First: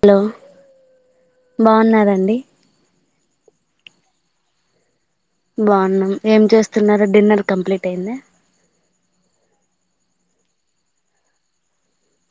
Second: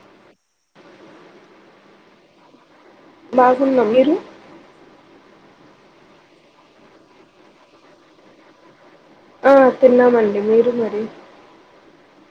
Hello బాగున్నారండీ బాగున్నాం మీరు బాగున్నాం ఏం చేస్తున్నారో డిన్నర్ కంప్లీట్ అయింద ఆ తిన్నామండి మీరు మరి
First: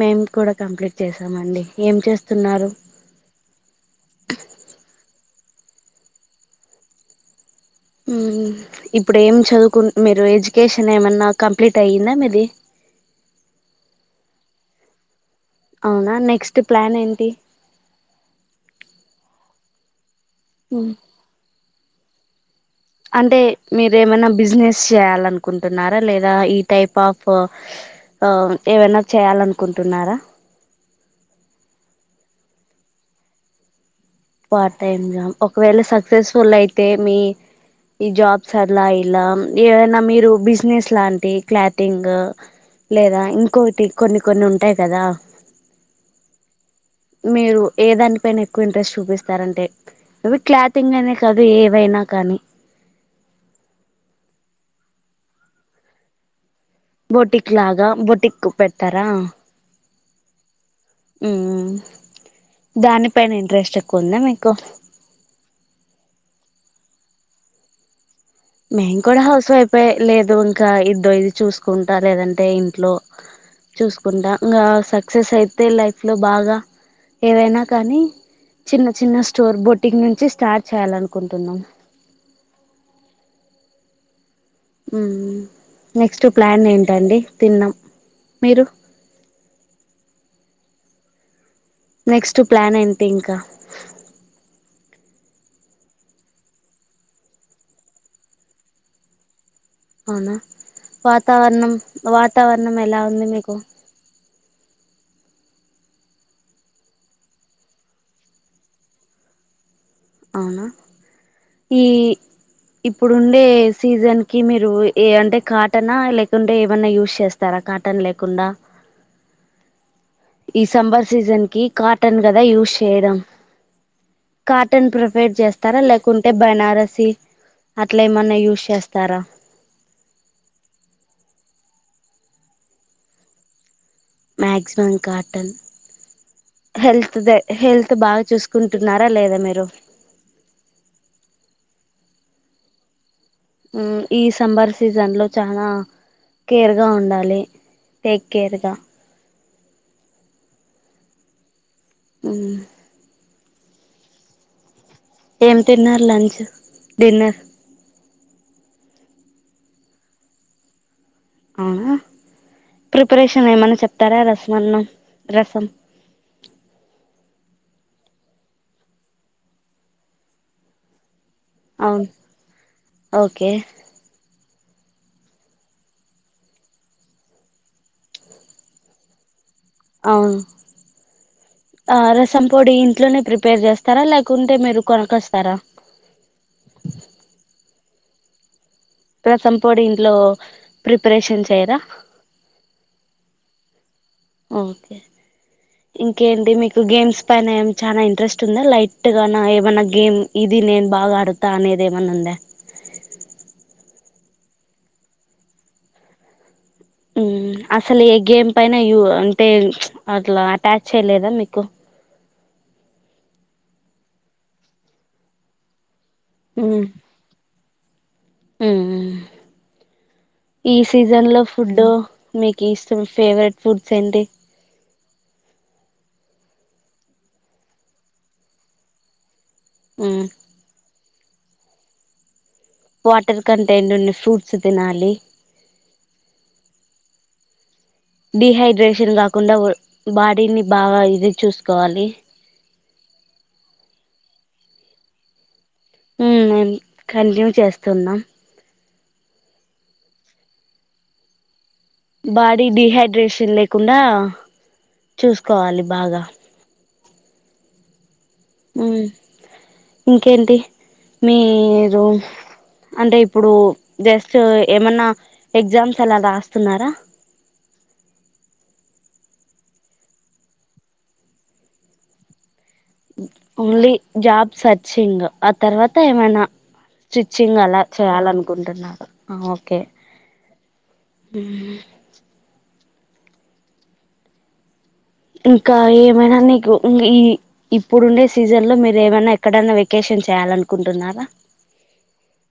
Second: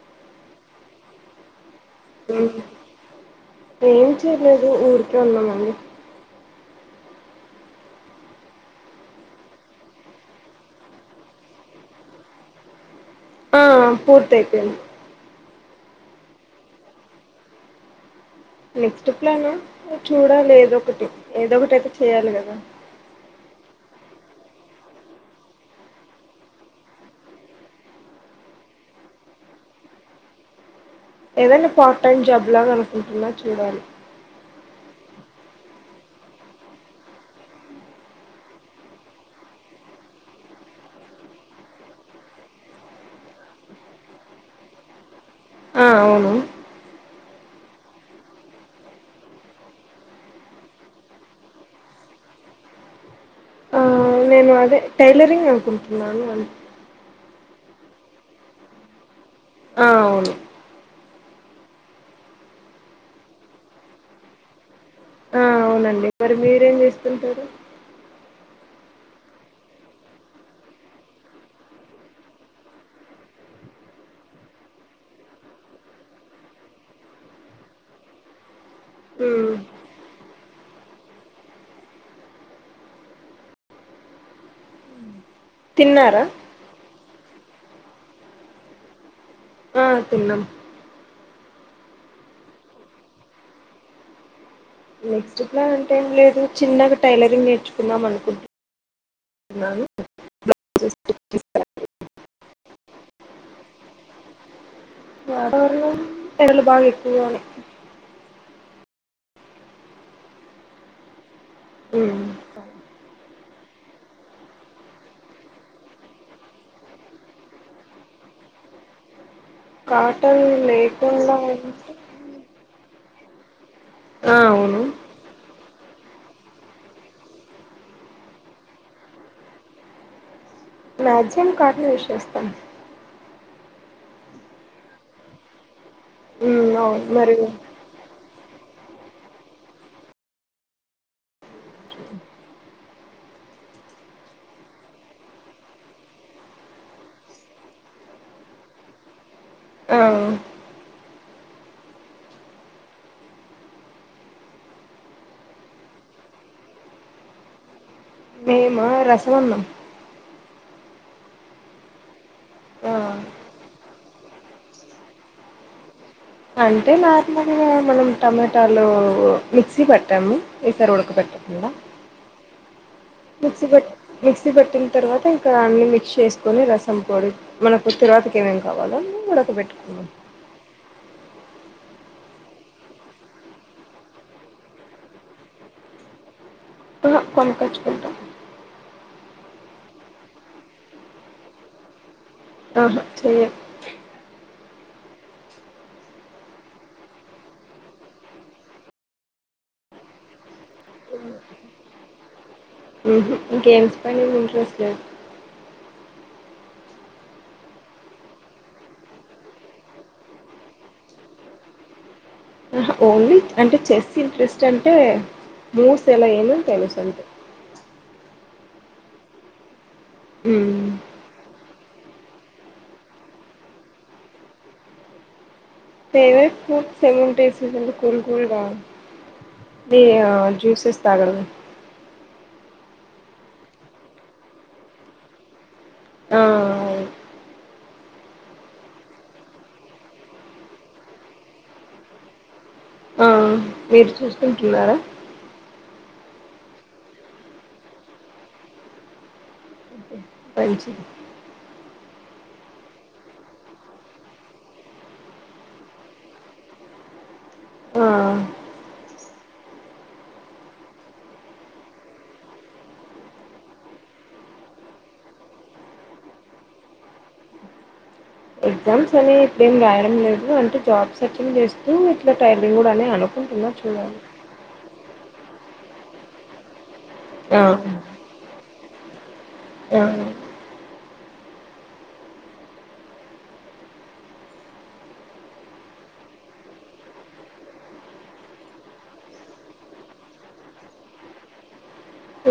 మేం కూడా కంప్లీట్ చేసామండి ఏం ఏం చచేయలేదు ఊర ఏమనింది ఊ ఇప్పుడు ఏం చదువుకు మీరు ఎడ్యుకేషన్ ఏమన్నా కంప్లీట్ అయ్యిందా మీది ఫోర్త్ అయిపోయింది అవునా నెక్స్ట్ ప్లాన్ ఏంటి నెక్స్ట్ ప్లాన్ చూడాలి మ్మ్ ఏదొక్కటి ఏదొక్కటి అయి చేయాలి కదా అంటే మీర ఏమైనా బిజినెస్ చేయ్యాలనుకుంటున్నారా లేదా ఈ టైప్ ఆఫ్ ఆ ఏమైనా చేయాలనుకుంటున్నారా ఏదైనా పార్ట్ టైమ్ జాబ్ లాగా అనుకుంటున్నా చూడాలి పార్ట్ టైమ్ జాబ్ ఒకవేళ సక్సెస్ఫుల్ అయితే మీ ఈ జాబ్స్ అలా ఇలా ఏదైనా మీరు బిజినెస్ లాంటి క్లాటింగ్ లేదా ఇంకోటి కొన్ని కొన్ని ఉంటాయి కదా ఆ అవును మీరు ఏ దానిపైన ఎక్కువ ఇంట్రెస్ట్ చూపిస్ స్తారంటే అవి క్లాతింగ్ అనే కాదు ఏవైనా కానీ ఆ నేను అదే టైలరింగ్ అనుకుంటున్నాను అ బోటిక్ లాగా బోటిక్ పెడతారా ఆ అవును ఉ దానిపైన ఇంట్రెస్ట్ ఎక్కువందా మీకు ఆ అవునండి మరి మీరేం చేస్తుంటారు మేము కూడా హౌస్ వైఫే లేదు ఇంకా ఇదో ఇది చూసుకుంటా లేదంటే ఇంట్లో చూసుకుంటా ఇంకా సక్సెస్ అయితే లైఫ్ లో బాగా ఏదైనా కానీ చిన్న చిన్న హ్మ్. స్టోర్ బోటిక్ నుంచి స్టార్ట్ చేయాలనుకుంటున్నాం ఉ తిన్నారా? నెక్స్ట్ ప్లాన్ ఏంటండి తిన్నాం మీరు ఆ తిన్నాం నెక్స్ట్ ప్లాన్ ఏంటి ఇంకా నెక్స్ట్ ప్లాన్ అంటూ ఏం లేదు చిన్నగా టైలరింగ్ నేర్చుకుందాం అనుకుంటున్న అవునా వాతావరణం వాతావరణం ఎలా ఉంది మీకు వాతావరణం ఎండలు బాగా ఎక్కువగా ఉన్నాయి అవునా ఈ ఇప్పుడు ఉండే సీజన్ కి మీరు ఏ అంటే కాటనా లేకుంటే ఏమన్నా యూస్ చేస్తారా కాటన్ లేకుండా కాటన్ ఈ సమ్మర్ లేకుండా సీజన్ కి ఉంటే కాటన్ కదా యూస్ ఎడం ఆ ఆవును కాటన్ ప్రిఫేర్ చేస్తారా లేకుంటే కుంటే బనారసీ అట్లా ఏమన్నా యూస్ చేస్తారా మ్యాగ్సిమం కాటన్ యూస్ చేస్తాం మాక్సిమం కాటన్ ఉమ్ అవును హెల్త్ ద మరియు హెల్త్ బాగా చూస్ కుంటున్నారా లేదా మీరు ఈ సమ్మర్ సీజన్లో చాలా కేర్గా ఉండాలి టేక్ కేర్గా ఆ ఉ ఏం తిన్నారు లంచ్ డిన్నర్ మేమా రసం అన్నం అవునా ఆ ప్రిపరేషన్ ఏమైన్నా చెప్తారా రసమన్నం రసం అంటే నార్మల్గా మనం టమాటాలు మిక్సీ పట్టాము ఈసారి ఉడకబెట్టాలేదు ఎలా అవును ఓకే మిక్సి బట్ మిక్సి బట్టింటే తర్వాత ఇంకా అన్ని మిక్స్ చేసుకొని రసం పొడి మనకు తిరువాతకి ఏమేమేం కావాలో ఉడక పెట్టుకు అవును రసం పొడి ఇంట్లోనే ప్రిపేర్ చేస్తారా లేకుంటే మీరు కొనక్కస్తార కొనుకొచ్చుకుంటాం రసం పొడి ఇంట్లో ప్రిపరేషన్ చేయరా ఆహా చేయ ఓకే ఇంకేంటి మీకు గేమ్స్ పైన చాలా ఇంట్రెస్ట్ ఉందా లైట్గా ఏమైన్నా గేమ్ ఇది నేను బాగా ఆడుతా అనేది ఏమైన్నా ఉందా ఉహు గేమ్స్ పైన ఇంట్రెస్ట్ లేదు ఊ అసలు ఏ గేమ్ పైన అంటే అట్లా అటాచ్ చేయలేదా మీకు ఓన్లీ అంటే చెస్ ఇంట్రెస్ట్ అంటే మోస్ట్ [unintelligible] తెలుసు అంతే ఊ ఈ హ్మ్. సీజన్ లో ఫుడ్ మీకు ఇష్టం ఫేవరెట్ ఫుడ్స్ ఏంటి తెనే [unintelligible] కూల్ కూల్గా మ్మ్ అ జ్యూసెస్ తగల వాటర్ కంటైంట్ ఉన్న ఫ్రూట్స్ తినాలి. ఆ డిహైడ్రేషన్ కాకుండా బాడీని బాగా ఇది చూసుకోవాలి. వేరు చూసుకుంతున్నారా మేను కంటిన్యూ చేస్తున్నాం పంచి బాడీ డిహైడ్రేషన్ లేకుండా చూసుకోవాలి బాగా ఆ ఉం ఇంకేంటి మీరు అంటే ఇప్పుడు జస్ట్ ఏమన్నా ఎగ్జామ్స్ అలా రాస్తున్నారా? ఎగ్జామ్స్ అనే ఇప్పుడేం రాయడం లేదు అంటే జాబ్స్ అటెండ్ చేస్తూ ఇట్లా ట్రై నింగుడ అనే అనుకుంటున్నా చూడాలి సింగ్ ఆ తర్వాత ఏమైనా స్టిచ్చింగ్ ఆ! అలా చేయాలనుకుంటున్నా స ఆ ఓకే ఆ! అ ఇంకా ఏమైనా నీకు ఈ ఇప్పుడుండే సీజన్ లో మీరు ఏమైనా ఎక్కడైనా వెకేషన్ చేయాలనుకుంటున్నారా?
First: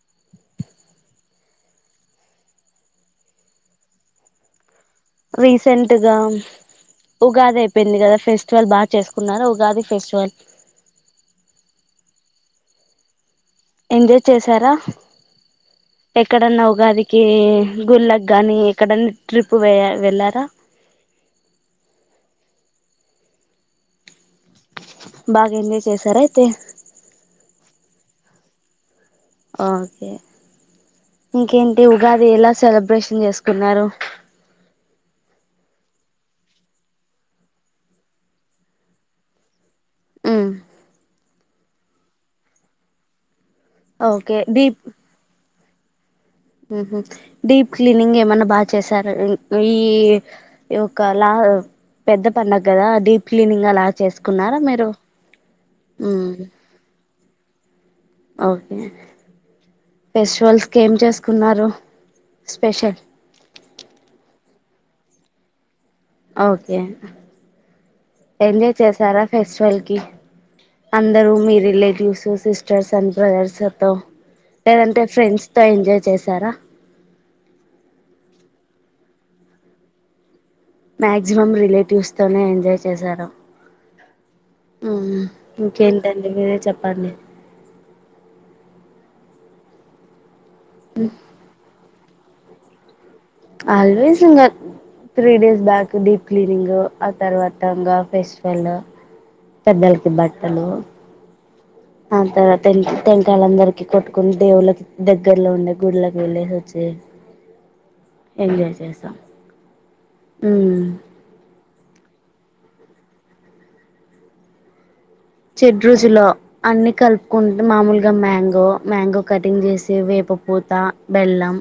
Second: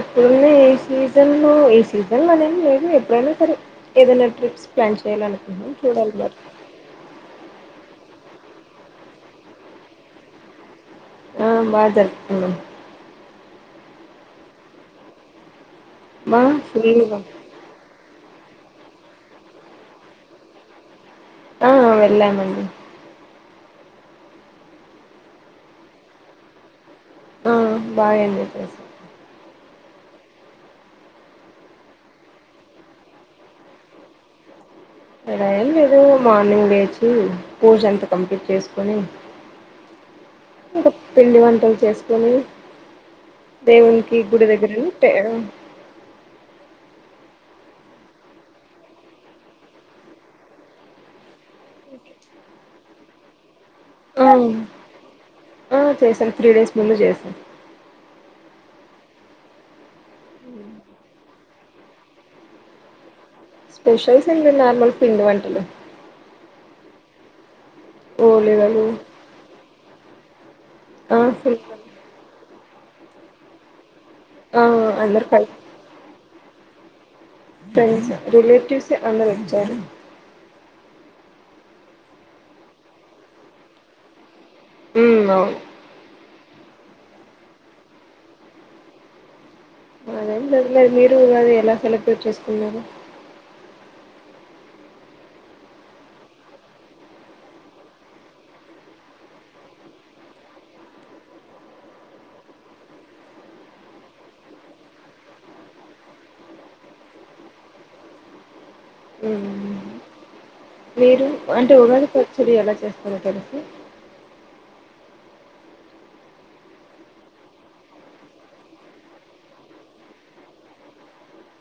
ఇప్పుడున్న ఏ సీజన్ లో ఏ సీజన్ లో అనే లేదు ఎప్పుడైనా సరే ఏదైనా ట్రిప్స్ ప్లాన్ చేయాలనుకుంటున్నాం చూడాలి రీసెంట్గా మరి ఉగాదే అయింది కదా ఫెస్టివల్ బాగా చేసుకున్నారా ఉగాది ఫెస్టివల్ ఆ బాగా జరుపుకున్నాం ఎంజాయ్ చేశారా? బా ఎక్కడన్నా ఫుల్గా ఉగాదికి గుర కానీ ఎక్కడనా ట్రిప్ వె వెళ్ళారా? ఆ వెళ్ళామండి. బాగా ఎంజాయ్ చేసార అయితే ఆ బాగా ఎంజాయ్ చేశాం ఆ ఇంకేంటి ఉగాది ఎలా సెలబ్రేషన్ చేసుకున్నారు అలా ఏం లేదు మార్నింగ్ లేచి పూజ అంత కంప్లీట్ చేసుకొని ఉమ్ [unintelligible] పిండి వంటలు చేసుకొని దేవునికి ఓకే గుడి దగ్గర ఉట్ట హ డీప్ క్లీనింగ్ ఏమన్నా బాగా చేసారా ఈ ఒకలా పెద్ద పండగ కదా డీప్ క్లీనింగ్ అలా చేసుకున్నారా మీరు ఉమ్ చేశాను త్రీ డేస్ ముందు చేశాను ఓకే ఫెస్టివల్స్కి ఏం చేసుకున్నారు స్పెషల్ స్పెషల్స్ ఏం లేదు నార్మల్ పిండి వంటలే ఓకే ఎంజాయ్ ఓలిగలు చేసారా ఫెస్టివల్ లే ఆ అందరూ మీ ఫుల్ రిలేటివ్స్ సిస్ చేశాన్ బ్రో ఎట్టి చేద్దాం ఆ లేదంటే అందరు ఫ్రెండ్స్ కలిసి తో ఎంజాయ్ చేశారా ఫ్రెండ్స్ రిలేేటివ్స్ ఏ అందరూ వచ్చారు మాక్సిమం రిలేటివ్స్ తోనే ఎంజాయ్ చేశాను ఉమ్ ఇకేంటండి మీరే చెప్పండి [unintelligible] లేదు లేదు మీరు ఉగాది ఎలా సెల్ బ్రేట్ చేసుకున్నారు ఆల్వేస్ ఇంకా three days back deep cleaning ఆ తర్వాత ఇంకా ఫెస్టివల్ పెద్దలకి బట్టలు ఆ తర్వాత టెం టెంకాయలందరికి కొట్టుకుని దేవుళ్ళకి దగ్గర్లో ఉండే గుళ్ల కి వెళ్ళేసి వచ్చి ఎంజాయ్ చేశాం ఉమ్ మీరు అన్ టు ఉగాది పచ్చడి ఎలా చేస్తారో తెలుసా చెడ్ రుచులో అన్ని కలుపుకుంట మామూలుగా మ్యాంగో మ్యాంగో కటింగ్ చేసి వేప పూత బెల్లం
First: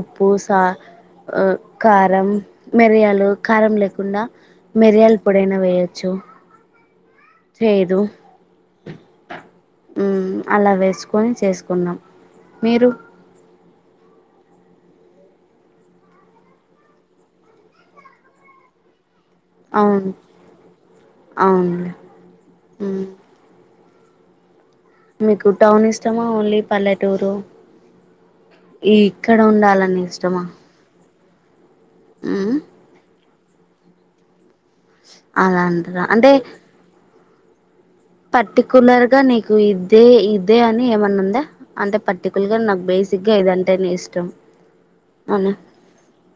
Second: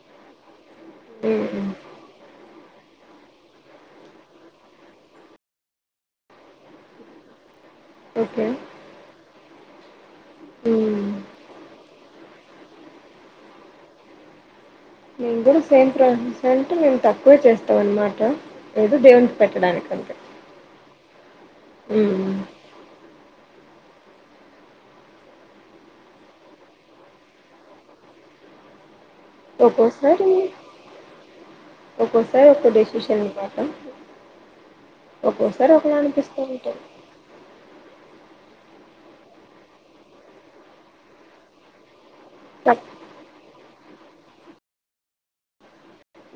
ఉప్పు సా ఉమ్ కారం మిరియాలు కారం లేకుండా మిరియలు పొడైన వేయొచ్చు చేదు ఓకే ఉమ్ అలా ఉమ్ వేసుకొని చేసుకున్నాం మీరు మేము కూడా సేమ్ ప్రాసెస్ అంటే మేము తక్కువే చేస్తాం అన్నమాట ఏదో దేవుని అవును అవును ఉమ్ ఉమ్ మీకు టౌన్ ఇష్టమా ఓన్లీ పల్లెటూరు ఈ ఇక్కడ ఉండాలని ఒక్కోసారి ఇష్టమా ఒక్కోసారి మ్మ్ ఒక్క డెసిషన్ [unintelligible] అలా ఒక్కోసారి ఒకలా అంటారా అంటే అనిపిస్తా ఉంటారు పర్టికులర్ గా నీకు ఇదే ఇదే అని ఏమన్నా ఉందా అంటే ప తి కూల్ గా నా బేసిక్ గా ఇదాంత టే నీ ఇష్టం అవునా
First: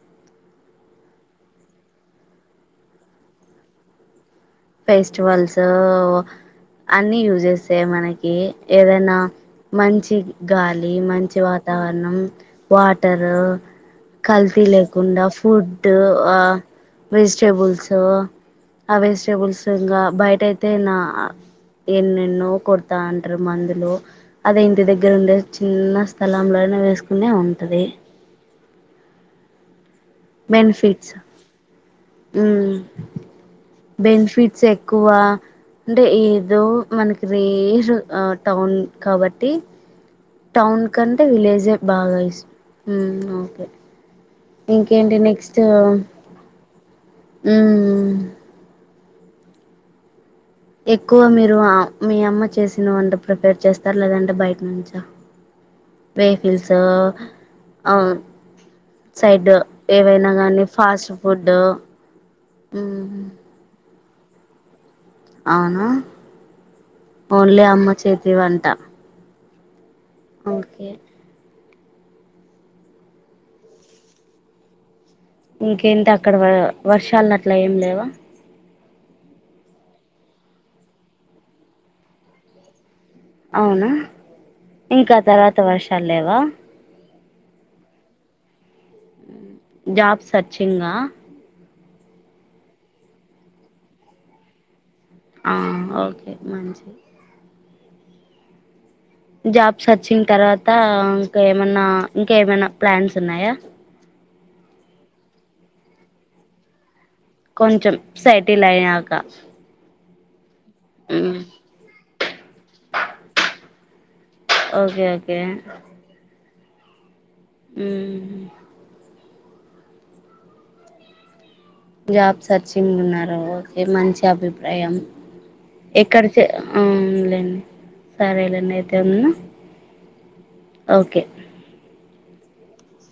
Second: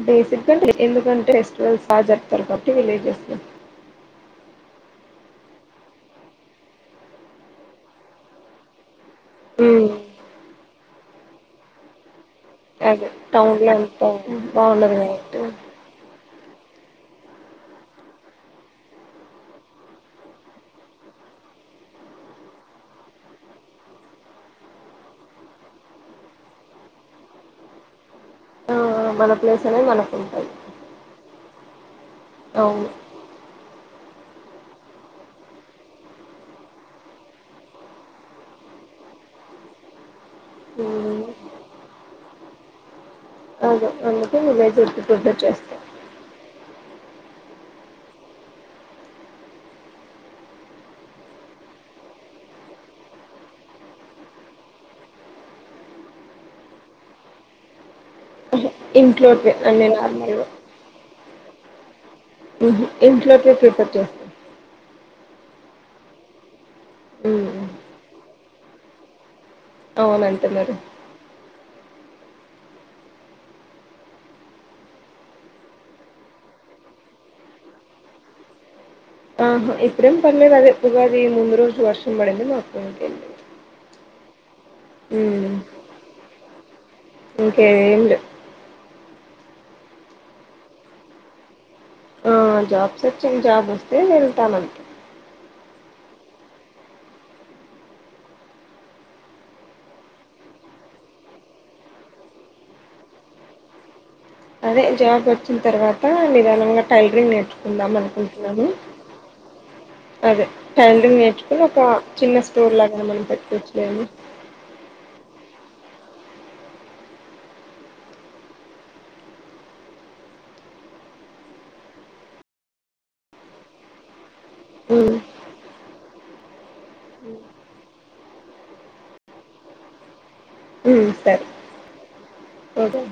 బేసిక్ గా తేలి ఎందుకంటే ఫెస్టివల్స్ బాగా జరుపుతారు కాబట్టి విలెజెస్ ఫెస్టివల్స్ అన్ని యూజ్ చేస్తాయి మనకి ఏదైనా ఉమ్ మంచి గాలి మంచి వాతావరణం అదే వాటరు టౌన్ లో ఎంత కల్తీ బాగుండదు లేకుండా కాబట్టి ఫుడ్ వెజిటేబుల్స్ ఆ వెజట టేబుల్స్ ఇంకా బయట అయితే నా ఎన్నెన్నో కొడతా అంటారు మందులు అది ఇంటి దగ్గర ఉండే చిన్న స్థలంలోనే వేసుకునే ఉంటది ఆ మన ప్లేస్ అనేది మన బెనిఫిట్స్ ఉమ్ అవును బెనిఫిట్స్ ఎక్కువ అంటే ఏదో మనకి రేర్ టౌన్ కాబట్టి టౌన్ కంటే విలేజే బాగా ఇస్ ఓకే అవును అవును ఇంకేంటి నెక్స్ట్ మ్మ్ ఎక్కువ మీరు మీ అమ్మ చేసిన వంట ప్రిఫర్ చేస్తార లేదంటే బయటి నుంచ సెడ్ ఇంట్లోటివే అన్ని ఏదైనా నార్మల్గా గానీ ఫాస్ట్ ఫూడ్డు ఉహూ ఇంట్లోటివే ప్రిపర్ చేస్తా అవునా ఓన్లీ అమ్మ చేతి వంట అవునంటన్నారు ఓకే ఇంకేంటి అక్కడ వ వర్షాలు అట్లా ఏం లేవా ఉహు ఇప్పుడేం పడ్లెదు అదే ఉగాది ముందు రోజు వర్షం పడింది మళ్ళీ అప్పటి నుంచి పల్లే అవునా ఇంకా ఆ తర్వాత వర్షాలు లేవ ప్రిపేర్ [unintelligible] అయ్యిందా జాబ్ సర్చింగా ఆ జాబ్ సెర్చింగ్ జాబ్ వస్తే వెళ్తానం ఆ ఓకే మంచిది జాబ్స్ వచ్చిన తర్వాత ఇంకా ఏమన్నా ఇంకా ఏమైనా ప్లాన్స్ ఉన్నాయా అదే జాబ్ వచ్చిన తర్వాత నిదానంగా టైలరింగ్ కొంచెం నేర్చుకుందాం సైటిల్ అనుకుంటున్నాను అయ్యాక అదే టైలరింగ్ నేర్చుకొ ఒక చిన్న స్టోర్ లాగా ఏమన్న పెట్టుకోవచ్చు ఏవని [unintelligible] ఓకే ఓకే మ్మ్ జాబ్ సెర్చింగ్ ఉన్నారు ఓకే మంచి అభి ఏయం ఉమ్ ఇక్కడ కి అవును లేండి సరే లేండి అయితే ఉందన ఉపా [inaudible] చదివిన